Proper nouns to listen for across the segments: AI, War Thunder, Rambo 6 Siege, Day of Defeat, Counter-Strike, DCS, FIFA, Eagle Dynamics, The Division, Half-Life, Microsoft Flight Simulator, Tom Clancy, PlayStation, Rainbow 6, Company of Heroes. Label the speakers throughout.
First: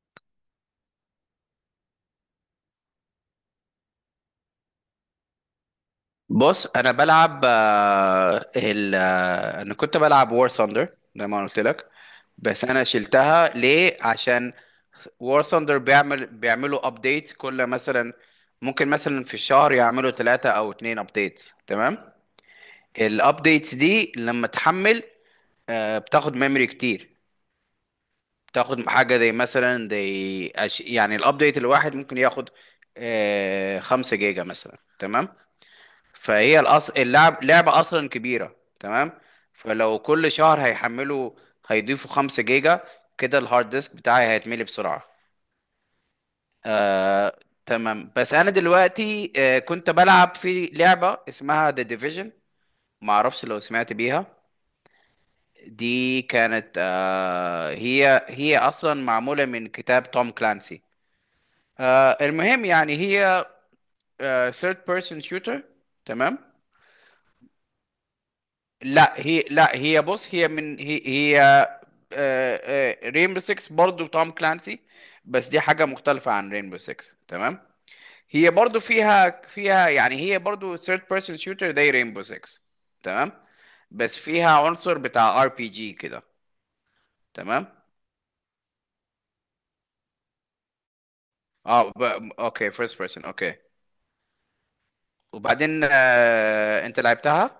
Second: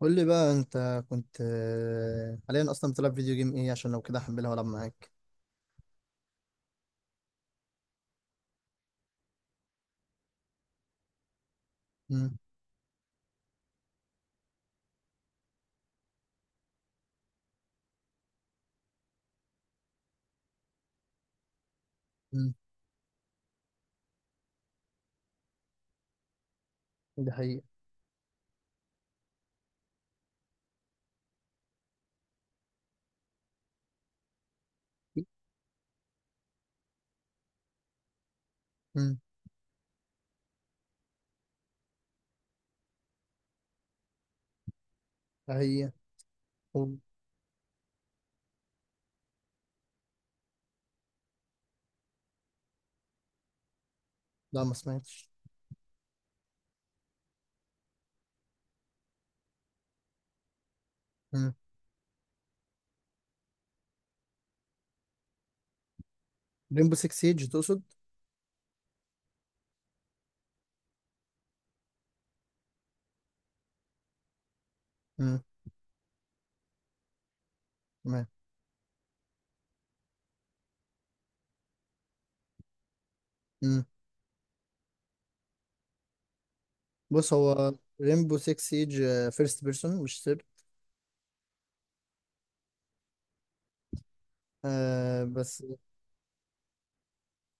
Speaker 1: قول لي بقى انت كنت آه، حاليا اصلا بتلعب فيديو جيم ايه؟ عشان لو كده هحملها والعب معاك.
Speaker 2: بص انا بلعب آه، ال آه، انا كنت بلعب وور ثاندر زي ما أنا قلت لك.
Speaker 1: امم.
Speaker 2: بس انا شلتها ليه؟ عشان وور ثاندر بيعملوا ابديت. كل مثلا ممكن مثلا في الشهر يعملوا ثلاثة او اتنين ابديت، تمام؟
Speaker 1: امم.
Speaker 2: الابديتس دي لما تحمل بتاخد ميموري كتير.
Speaker 1: ده حقيقة.
Speaker 2: بتاخد حاجة زي مثلا زي يعني الابديت الواحد ممكن ياخد 5 جيجا مثلا، تمام. اللعب لعبة أصلا كبيرة، تمام.
Speaker 1: امم.
Speaker 2: فلو كل شهر هيحملوا، هيضيفوا 5 جيجا، كده الهارد ديسك بتاعي هيتملي بسرعة.
Speaker 1: ده حقيقة. طب.
Speaker 2: آه... تمام. بس أنا دلوقتي كنت بلعب في لعبة اسمها The Division، معرفش لو سمعت بيها.
Speaker 1: لا، ما سمعتش.
Speaker 2: دي كانت هي أصلا معمولة من كتاب توم كلانسي.
Speaker 1: امم.
Speaker 2: المهم يعني هي third person shooter، تمام.
Speaker 1: ريمبو 6 سيج تقصد؟
Speaker 2: لا هي بص هي من هي هي آه، آه، رينبو 6 برضو توم كلانسي.
Speaker 1: امم.
Speaker 2: بس دي حاجة مختلفة عن رينبو 6، تمام.
Speaker 1: تمام.
Speaker 2: هي برضو فيها يعني هي برضو third person shooter زي رينبو 6، تمام.
Speaker 1: امم.
Speaker 2: بس فيها عنصر بتاع ار بي جي كده،
Speaker 1: بص،
Speaker 2: تمام.
Speaker 1: هو ريمبو 6 سيج فيرست بيرسون، مش سير.
Speaker 2: اه ب... اوكي، فيرست بيرسون، اوكي.
Speaker 1: آه بس.
Speaker 2: وبعدين انت لعبتها؟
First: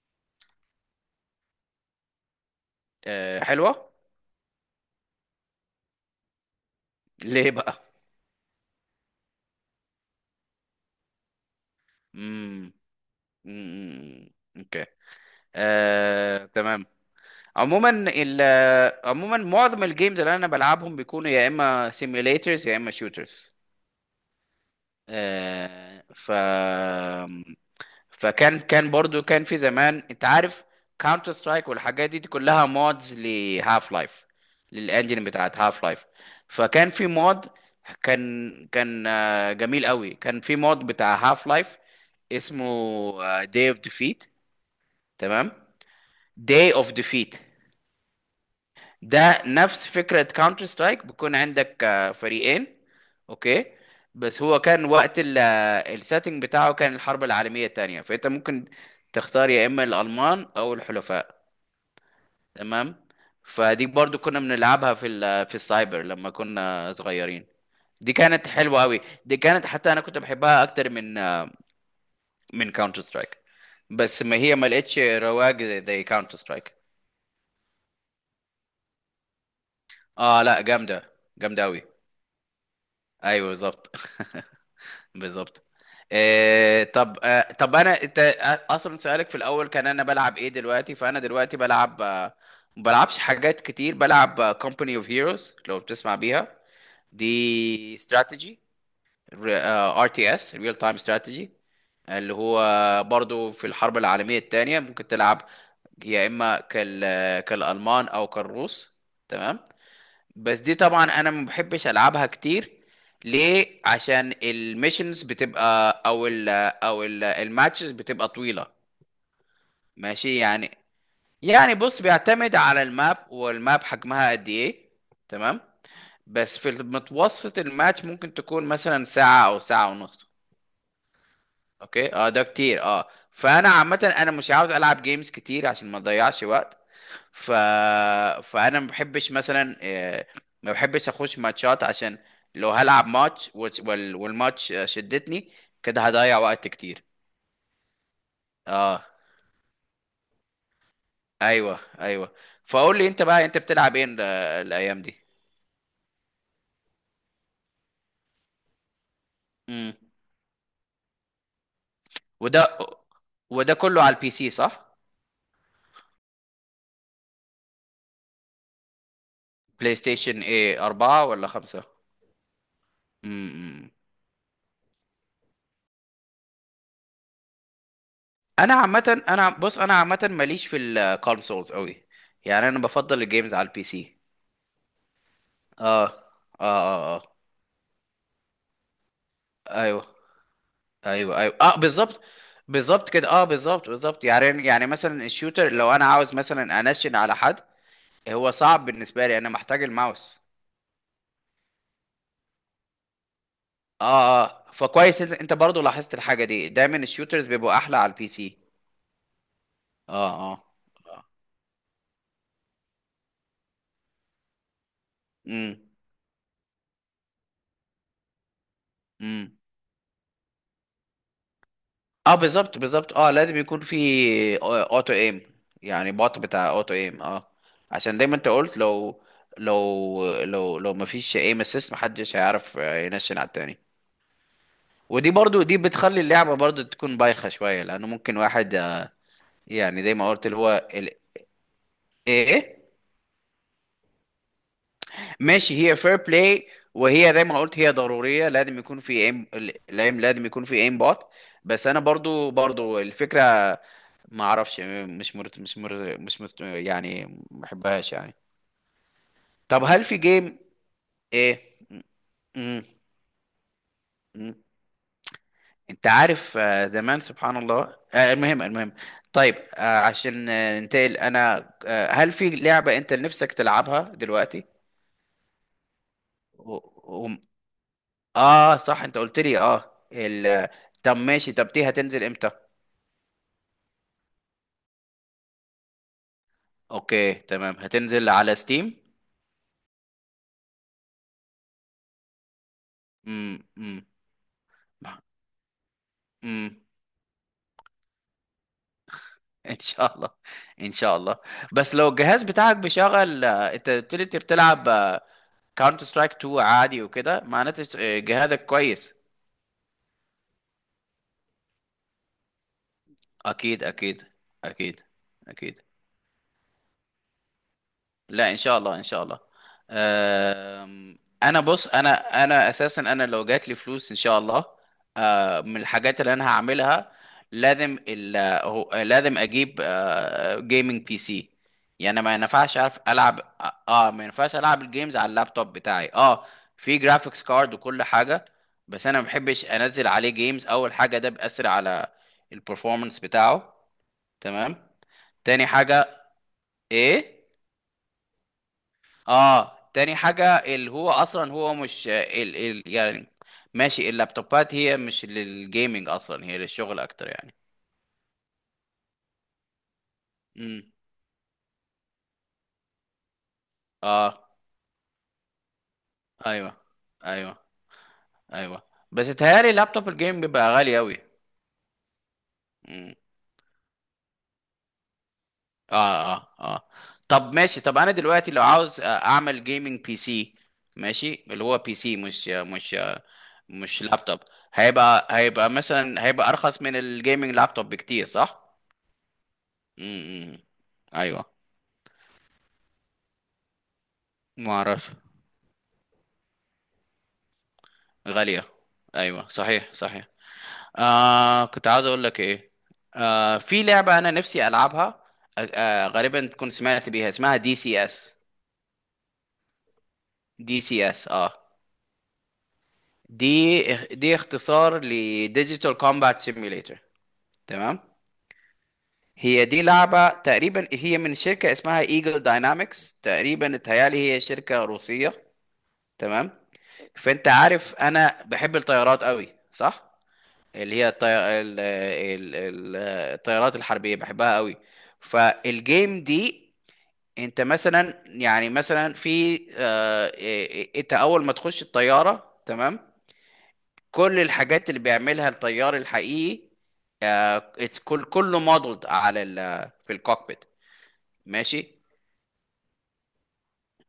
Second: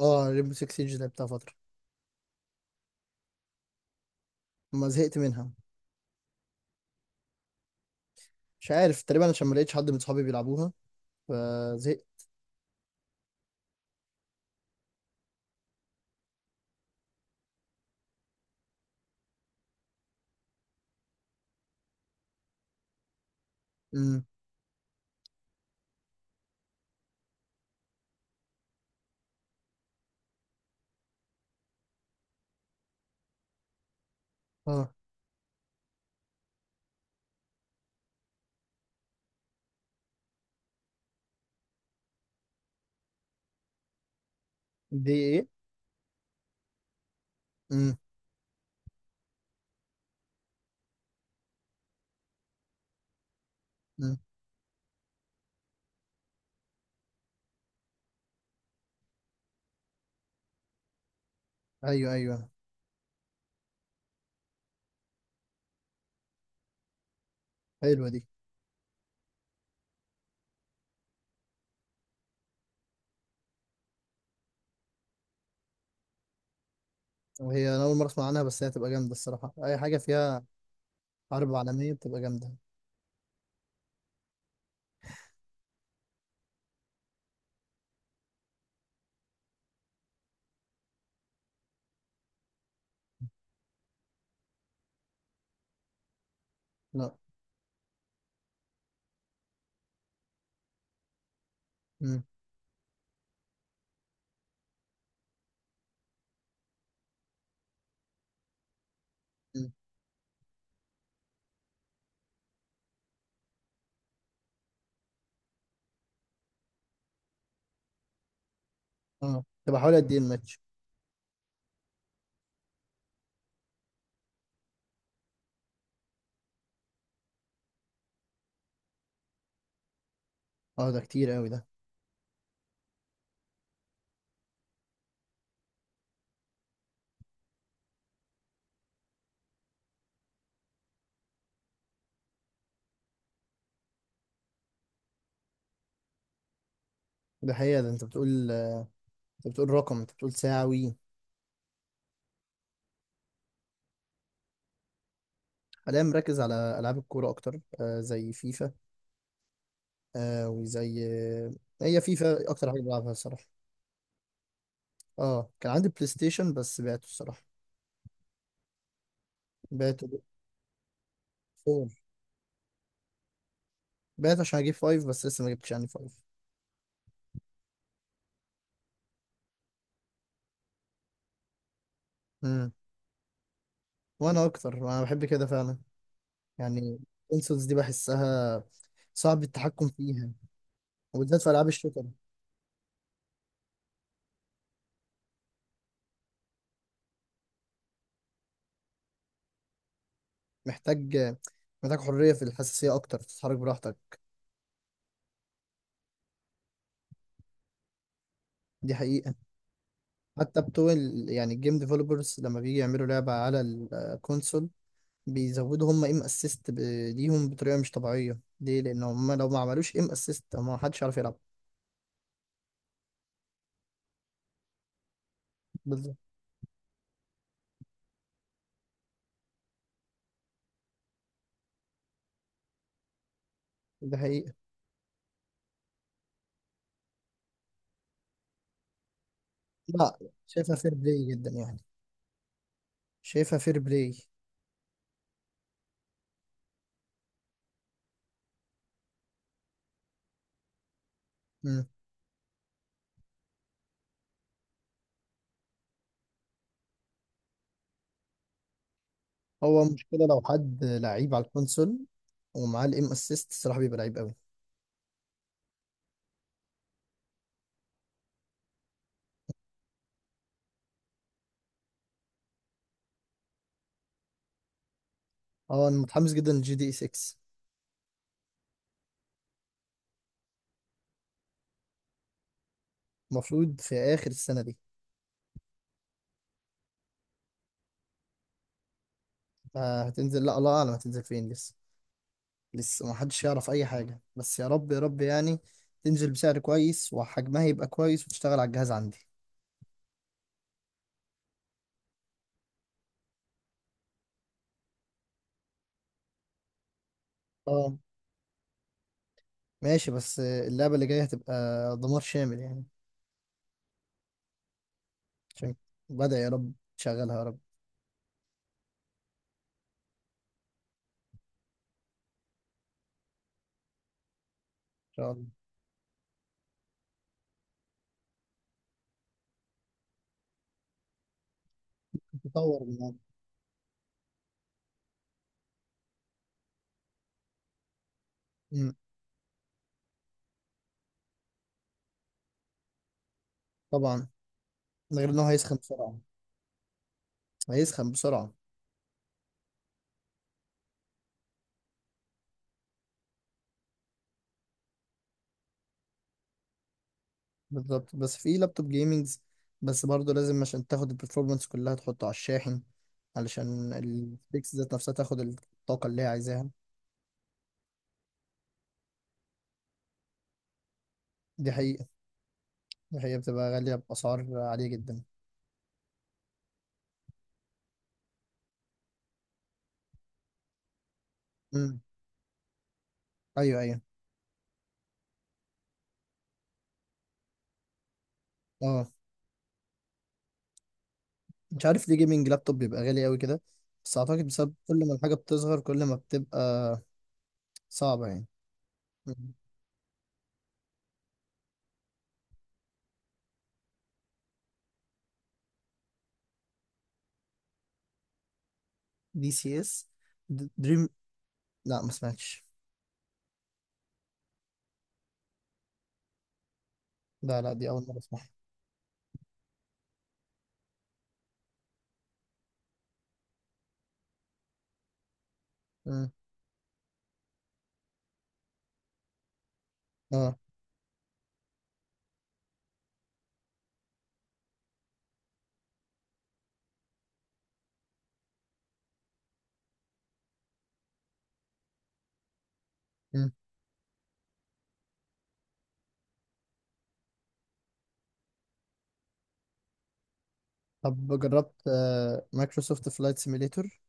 Speaker 1: اه، ريمبو 6 سيج لعبتها فترة.
Speaker 2: حلوة.
Speaker 1: ما زهقت منها.
Speaker 2: ليه بقى؟
Speaker 1: مش عارف، تقريبا عشان ما لقيتش حد من صحابي بيلعبوها فزهقت.
Speaker 2: امم. أمم، اوكي. تمام. عموما ال عموما معظم الجيمز اللي انا بلعبهم بيكونوا يا اما سيميليترز يا اما شوترز.
Speaker 1: امم.
Speaker 2: آه ف فكان كان في زمان انت عارف كاونتر سترايك والحاجات دي, دي كلها مودز لهاف لايف،
Speaker 1: اه.
Speaker 2: للانجن بتاعت هاف لايف. فكان في مود، كان كان آه، جميل قوي، كان في مود بتاع هاف لايف اسمه داي اوف ديفيت،
Speaker 1: دي ايه؟
Speaker 2: تمام. داي اوف ديفيت
Speaker 1: امم.
Speaker 2: ده نفس فكرة كاونتر سترايك. بيكون عندك فريقين، اوكي.
Speaker 1: امم.
Speaker 2: بس هو كان وقت السيتنج بتاعه كان الحرب العالمية التانية، فانت ممكن تختار يا اما الالمان او الحلفاء،
Speaker 1: ايوه ايوه.
Speaker 2: تمام. فدي برضو كنا بنلعبها في في السايبر لما كنا صغيرين.
Speaker 1: حلوة
Speaker 2: دي
Speaker 1: دي.
Speaker 2: كانت حلوة قوي. دي كانت حتى انا كنت بحبها اكتر من من كاونتر سترايك. بس ما هي ما لقتش رواج زي كاونتر سترايك.
Speaker 1: هي انا اول مره اسمع عنها، بس هي هتبقى جامده الصراحه. اي حاجه
Speaker 2: اه
Speaker 1: فيها
Speaker 2: لا، جامدة.
Speaker 1: حرب
Speaker 2: جامدة قوي.
Speaker 1: عالميه بتبقى جامده.
Speaker 2: ايوه بالظبط. بالظبط. آه طب آه طب انا انت آه، اصلا سؤالك في الاول كان انا بلعب ايه دلوقتي؟ فانا دلوقتي بلعب ما بلعبش حاجات كتير. بلعب كومباني اوف هيروز، لو بتسمع بيها.
Speaker 1: لا.
Speaker 2: دي استراتيجي، ار تي اس، ريل تايم استراتيجي.
Speaker 1: امم.
Speaker 2: اللي هو برضو في الحرب العالمية الثانية ممكن تلعب يا اما كالالمان او كالروس، تمام.
Speaker 1: أمم.
Speaker 2: بس دي طبعا انا ما بحبش العبها كتير. ليه؟ عشان الميشنز بتبقى او ال او ال الماتشز بتبقى طويله.
Speaker 1: اه، تبقى حوالي قد ايه
Speaker 2: ماشي
Speaker 1: الماتش؟
Speaker 2: يعني. يعني بص بيعتمد على الماب، والماب حجمها قد ايه، تمام. بس في المتوسط الماتش ممكن تكون مثلا ساعه او ساعه ونص.
Speaker 1: اه، ده كتير قوي ده.
Speaker 2: اوكي، اه ده كتير، اه. فانا عامه انا مش عاوز العب جيمز كتير عشان ما اضيعش وقت. ف... فانا ما بحبش مثلا ما بحبش اخش ماتشات عشان لو هلعب ماتش والماتش شدتني كده هضيع وقت كتير.
Speaker 1: ده حقيقه ده انت بتقول.
Speaker 2: اه
Speaker 1: انت بتقول رقم، انت بتقول ساعوي.
Speaker 2: ايوه ايوه. فقول لي انت بقى، انت بتلعب ايه الايام دي؟
Speaker 1: حاليا مركز على العاب الكوره اكتر، زي فيفا.
Speaker 2: امم.
Speaker 1: آه وزي آه هي فيفا اكتر
Speaker 2: وده
Speaker 1: حاجه بلعبها الصراحه.
Speaker 2: وده كله على البي سي صح؟
Speaker 1: اه، كان عندي بلاي ستيشن بس بعته الصراحه،
Speaker 2: بلاي
Speaker 1: بعته.
Speaker 2: ستيشن ايه، أربعة ولا خمسة؟
Speaker 1: فور.
Speaker 2: امم.
Speaker 1: بعته عشان اجيب فايف، بس لسه ما جبتش يعني فايف.
Speaker 2: انا عامه بص انا عامه ماليش في الكونسولز قوي. يعني
Speaker 1: امم.
Speaker 2: انا بفضل الجيمز على البي سي.
Speaker 1: وانا اكتر، انا بحب كده فعلا.
Speaker 2: اه اه
Speaker 1: يعني
Speaker 2: اه. اه
Speaker 1: الكونسولز دي بحسها صعب التحكم
Speaker 2: ايوه
Speaker 1: فيها،
Speaker 2: ايوه
Speaker 1: وبالذات في
Speaker 2: ايوه
Speaker 1: ألعاب
Speaker 2: اه
Speaker 1: الشوتر.
Speaker 2: بالظبط. بالظبط كده، اه بالظبط بالظبط. يعني يعني مثلا الشوتر لو انا عاوز مثلا انشن على حد، هو صعب بالنسبه لي. انا محتاج الماوس.
Speaker 1: محتاج محتاج حرية في الحساسية أكتر، تتحرك براحتك.
Speaker 2: اه اه. فكويس، انت انت برضه لاحظت الحاجه دي، دايما الشوترز بيبقوا احلى على البي سي.
Speaker 1: دي حقيقة.
Speaker 2: اه
Speaker 1: حتى
Speaker 2: اه.
Speaker 1: بتوع يعني الجيم ديفلوبرز لما بيجي يعملوا لعبة على الكونسول،
Speaker 2: امم
Speaker 1: بيزودوا هم ايم اسيست ليهم بطريقة مش طبيعية. ليه؟ لأن هم لو
Speaker 2: امم.
Speaker 1: ما عملوش ايم اسيست، ما حدش يعرف يلعب.
Speaker 2: اه بالظبط بالظبط. اه لازم يكون في اوتو ايم. يعني
Speaker 1: بالظبط.
Speaker 2: بوت بتاع اوتو ايم، اه. عشان زي ما انت قلت، لو مفيش ايم اسيست محدش هيعرف ينشن على التاني.
Speaker 1: دي حقيقة.
Speaker 2: ودي برضو دي بتخلي اللعبة برضو تكون بايخة شوية، لأنه ممكن واحد يعني زي
Speaker 1: لا،
Speaker 2: ما قلت اللي
Speaker 1: شايفها
Speaker 2: هو
Speaker 1: فير بلاي جدا يعني.
Speaker 2: إيه؟
Speaker 1: شايفها فير بلاي.
Speaker 2: ماشي، هي فير بلاي. وهي زي ما قلت هي ضرورية، لازم يكون في ايم. الايم لازم يكون في ايم بوت. بس أنا برضو الفكرة ما أعرفش، مش مرت يعني، ما بحبهاش يعني.
Speaker 1: هو
Speaker 2: طب هل في
Speaker 1: مشكلة لو
Speaker 2: جيم؟
Speaker 1: حد لعيب على
Speaker 2: إيه؟
Speaker 1: الكونسول ومعاه الام اسيست الصراحة، بيبقى لعيب قوي.
Speaker 2: مم. انت عارف زمان سبحان الله. المهم المهم، طيب عشان ننتقل، انا هل في لعبة انت نفسك تلعبها دلوقتي؟
Speaker 1: اه، انا متحمس جدا
Speaker 2: و...
Speaker 1: للجي دي اي
Speaker 2: و...
Speaker 1: 6.
Speaker 2: اه صح، انت قلت لي اه ال... طب ماشي، طب دي هتنزل امتى؟
Speaker 1: المفروض في اخر السنة دي.
Speaker 2: اوكي تمام. هتنزل على ستيم؟
Speaker 1: هتنزل. لا، الله اعلم هتنزل فين لسه. لسه ما حدش
Speaker 2: امم
Speaker 1: يعرف اي
Speaker 2: امم
Speaker 1: حاجة، بس يا رب يا رب يعني تنزل بسعر
Speaker 2: امم.
Speaker 1: كويس وحجمها يبقى كويس وتشتغل على الجهاز عندي.
Speaker 2: ان شاء الله، ان شاء الله. بس لو الجهاز بتاعك بيشغل انت قلت لي انت بتلعب كاونتر سترايك 2 عادي وكده، معناته
Speaker 1: اه
Speaker 2: جهازك كويس.
Speaker 1: ماشي، بس اللعبة اللي جاية هتبقى دمار شامل يعني.
Speaker 2: اكيد اكيد اكيد
Speaker 1: عشان
Speaker 2: اكيد.
Speaker 1: بدأ، يا رب تشغلها يا رب.
Speaker 2: لا ان شاء الله، ان شاء الله. أم، انا انا اساسا انا لو جات لي فلوس ان شاء الله،
Speaker 1: ان شاء الله.
Speaker 2: من الحاجات اللي انا هعملها لازم لازم اجيب جيمنج بي سي. يعني ما ينفعش
Speaker 1: تطور من
Speaker 2: اعرف
Speaker 1: عندك.
Speaker 2: العب اه، ما ينفعش العب الجيمز على اللابتوب بتاعي. اه في جرافيكس كارد وكل حاجه،
Speaker 1: مم.
Speaker 2: بس انا ما بحبش انزل عليه جيمز. اول حاجه ده بيأثر على البرفورمانس بتاعه،
Speaker 1: طبعا.
Speaker 2: تمام.
Speaker 1: من غير ان هو
Speaker 2: تاني
Speaker 1: هيسخن بسرعة.
Speaker 2: حاجة، ايه؟
Speaker 1: هيسخن بسرعة.
Speaker 2: اه تاني حاجة اللي هو اصلا هو مش ال ال يعني ماشي، اللابتوبات هي مش للجيمنج اصلا، هي للشغل اكتر يعني.
Speaker 1: بالظبط، بس في لابتوب جيمنجز. بس برضه لازم
Speaker 2: امم
Speaker 1: عشان تاخد البرفورمانس كلها تحطه على الشاحن، علشان
Speaker 2: اه
Speaker 1: البيكس ذات نفسها تاخد الطاقة اللي هي عايزاها.
Speaker 2: ايوه ايوه ايوه. بس اتهيألي لابتوب الجيم بيبقى غالي اوي.
Speaker 1: دي حقيقة.
Speaker 2: امم
Speaker 1: دي حقيقة، بتبقى غالية بأسعار عالية جدا.
Speaker 2: اه اه اه. طب ماشي، طب انا دلوقتي لو عاوز اعمل جيمنج بي سي، ماشي اللي هو بي
Speaker 1: امم.
Speaker 2: سي
Speaker 1: أيوه أيوه.
Speaker 2: مش لابتوب، هيبقى مثلا هيبقى ارخص من الجيمنج لابتوب بكتير صح؟
Speaker 1: أه.
Speaker 2: امم ايوه.
Speaker 1: مش عارف ليه جيمنج لابتوب بيبقى غالي أوي كده، بس أعتقد
Speaker 2: ما
Speaker 1: بسبب كل ما
Speaker 2: اعرف،
Speaker 1: الحاجة بتصغر كل ما بتبقى صعبة يعني.
Speaker 2: غالية. ايوه
Speaker 1: مم.
Speaker 2: صحيح صحيح. آه كنت عاوز اقول لك ايه، في لعبة انا نفسي العبها، آه غالبا تكون سمعت بيها، اسمها دي سي اس.
Speaker 1: دي سي اس.
Speaker 2: دي سي
Speaker 1: دريم.
Speaker 2: اس، اه.
Speaker 1: لا ما سمعتش.
Speaker 2: دي دي اختصار لديجيتال كومبات سيميوليتر،
Speaker 1: لا لا، دي
Speaker 2: تمام.
Speaker 1: أول مرة أسمعها.
Speaker 2: هي دي لعبة، تقريبا هي من شركة اسمها ايجل داينامكس، تقريبا اتهيالي هي شركة روسية،
Speaker 1: مم.
Speaker 2: تمام. فانت عارف انا بحب الطيارات قوي صح؟
Speaker 1: أه.
Speaker 2: اللي هي الطيارات الحربية بحبها قوي. فالجيم دي، انت مثلا يعني مثلا في انت اول ما تخش الطيارة، تمام.
Speaker 1: مم.
Speaker 2: كل الحاجات اللي بيعملها الطيار الحقيقي، كله مودلد على في الكوكبيت.
Speaker 1: طب جربت
Speaker 2: ماشي.
Speaker 1: مايكروسوفت فلايت سيميليتور؟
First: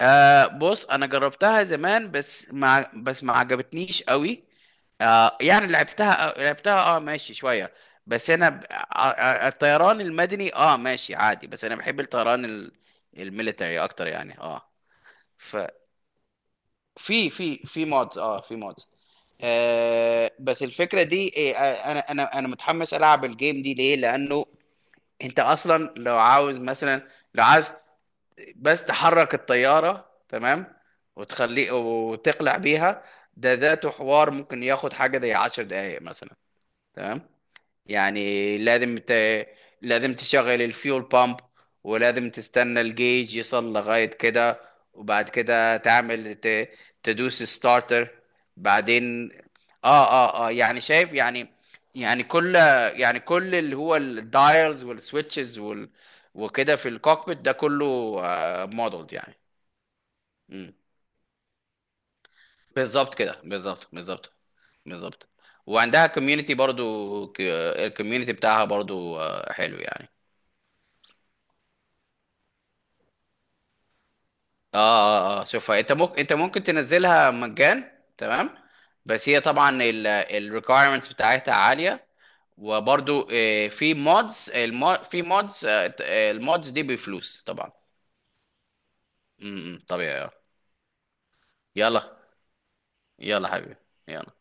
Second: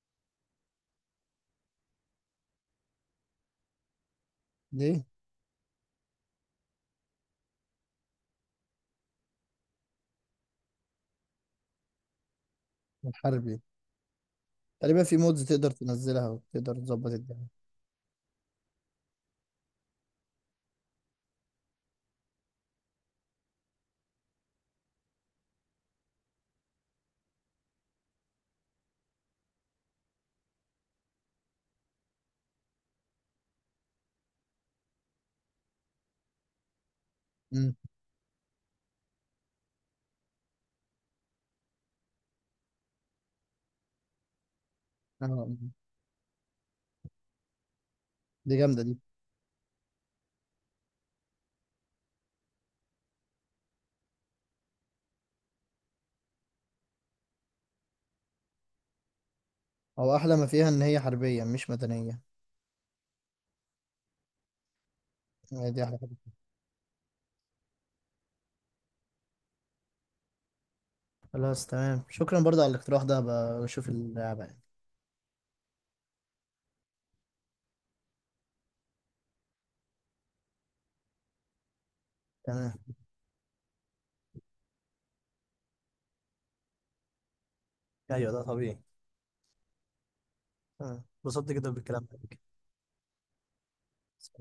Speaker 2: آه بص انا جربتها زمان بس ما بس ما عجبتنيش قوي.
Speaker 1: ليه؟
Speaker 2: آه يعني لعبتها اه ماشي شويه. بس انا ب... آه آه، الطيران المدني اه ماشي عادي، بس انا بحب الطيران
Speaker 1: الحرب دي.
Speaker 2: الميليتري اكتر يعني اه.
Speaker 1: تقريبا في مودز تقدر تنزلها وتقدر تظبط
Speaker 2: ففي
Speaker 1: الدنيا.
Speaker 2: في في مودز اه في مودز. آه بس الفكره دي إيه، آه، انا متحمس العب الجيم دي ليه؟ لانه انت اصلا لو عاوز مثلا، لو عايز بس تحرك الطيارة، تمام. وتخليه وتقلع بيها، ده ذاته حوار ممكن ياخد حاجة زي 10 دقايق مثلا، تمام.
Speaker 1: امم.
Speaker 2: يعني لازم تشغل الفيول بامب، ولازم تستنى الجيج يصل لغاية كده،
Speaker 1: اه.
Speaker 2: وبعد
Speaker 1: آه.
Speaker 2: كده تدوس ستارتر.
Speaker 1: دي جامدة دي.
Speaker 2: بعدين اه اه اه، يعني شايف يعني. يعني كل، يعني كل اللي هو الدايلز والسويتشز وكده في الكوكبيت ده كله مودلد يعني.
Speaker 1: هو أحلى ما فيها
Speaker 2: مم.
Speaker 1: إن هي حربية مش مدنية.
Speaker 2: بالظبط كده، بالظبط بالظبط بالظبط.
Speaker 1: هي دي أحلى
Speaker 2: وعندها
Speaker 1: حاجة.
Speaker 2: كوميونتي برضو، الكوميونتي بتاعها برضو حلو يعني.
Speaker 1: خلاص تمام، شكرا برضه على الاقتراح ده. بشوف اللعبة يعني.
Speaker 2: اه اه اه شوفها. انت ممكن، انت ممكن تنزلها مجان، تمام. بس هي طبعا الريكويرمنتس بتاعتها عاليه.
Speaker 1: تمام.
Speaker 2: وبرضو في مودز، في مودز، المودز دي بفلوس طبعا.
Speaker 1: ايوه ده طبيعي.
Speaker 2: طبيعي آه.
Speaker 1: اتبسطت جدا بالكلام
Speaker 2: يلا،
Speaker 1: معاك.
Speaker 2: يلا حبيبي، يلا.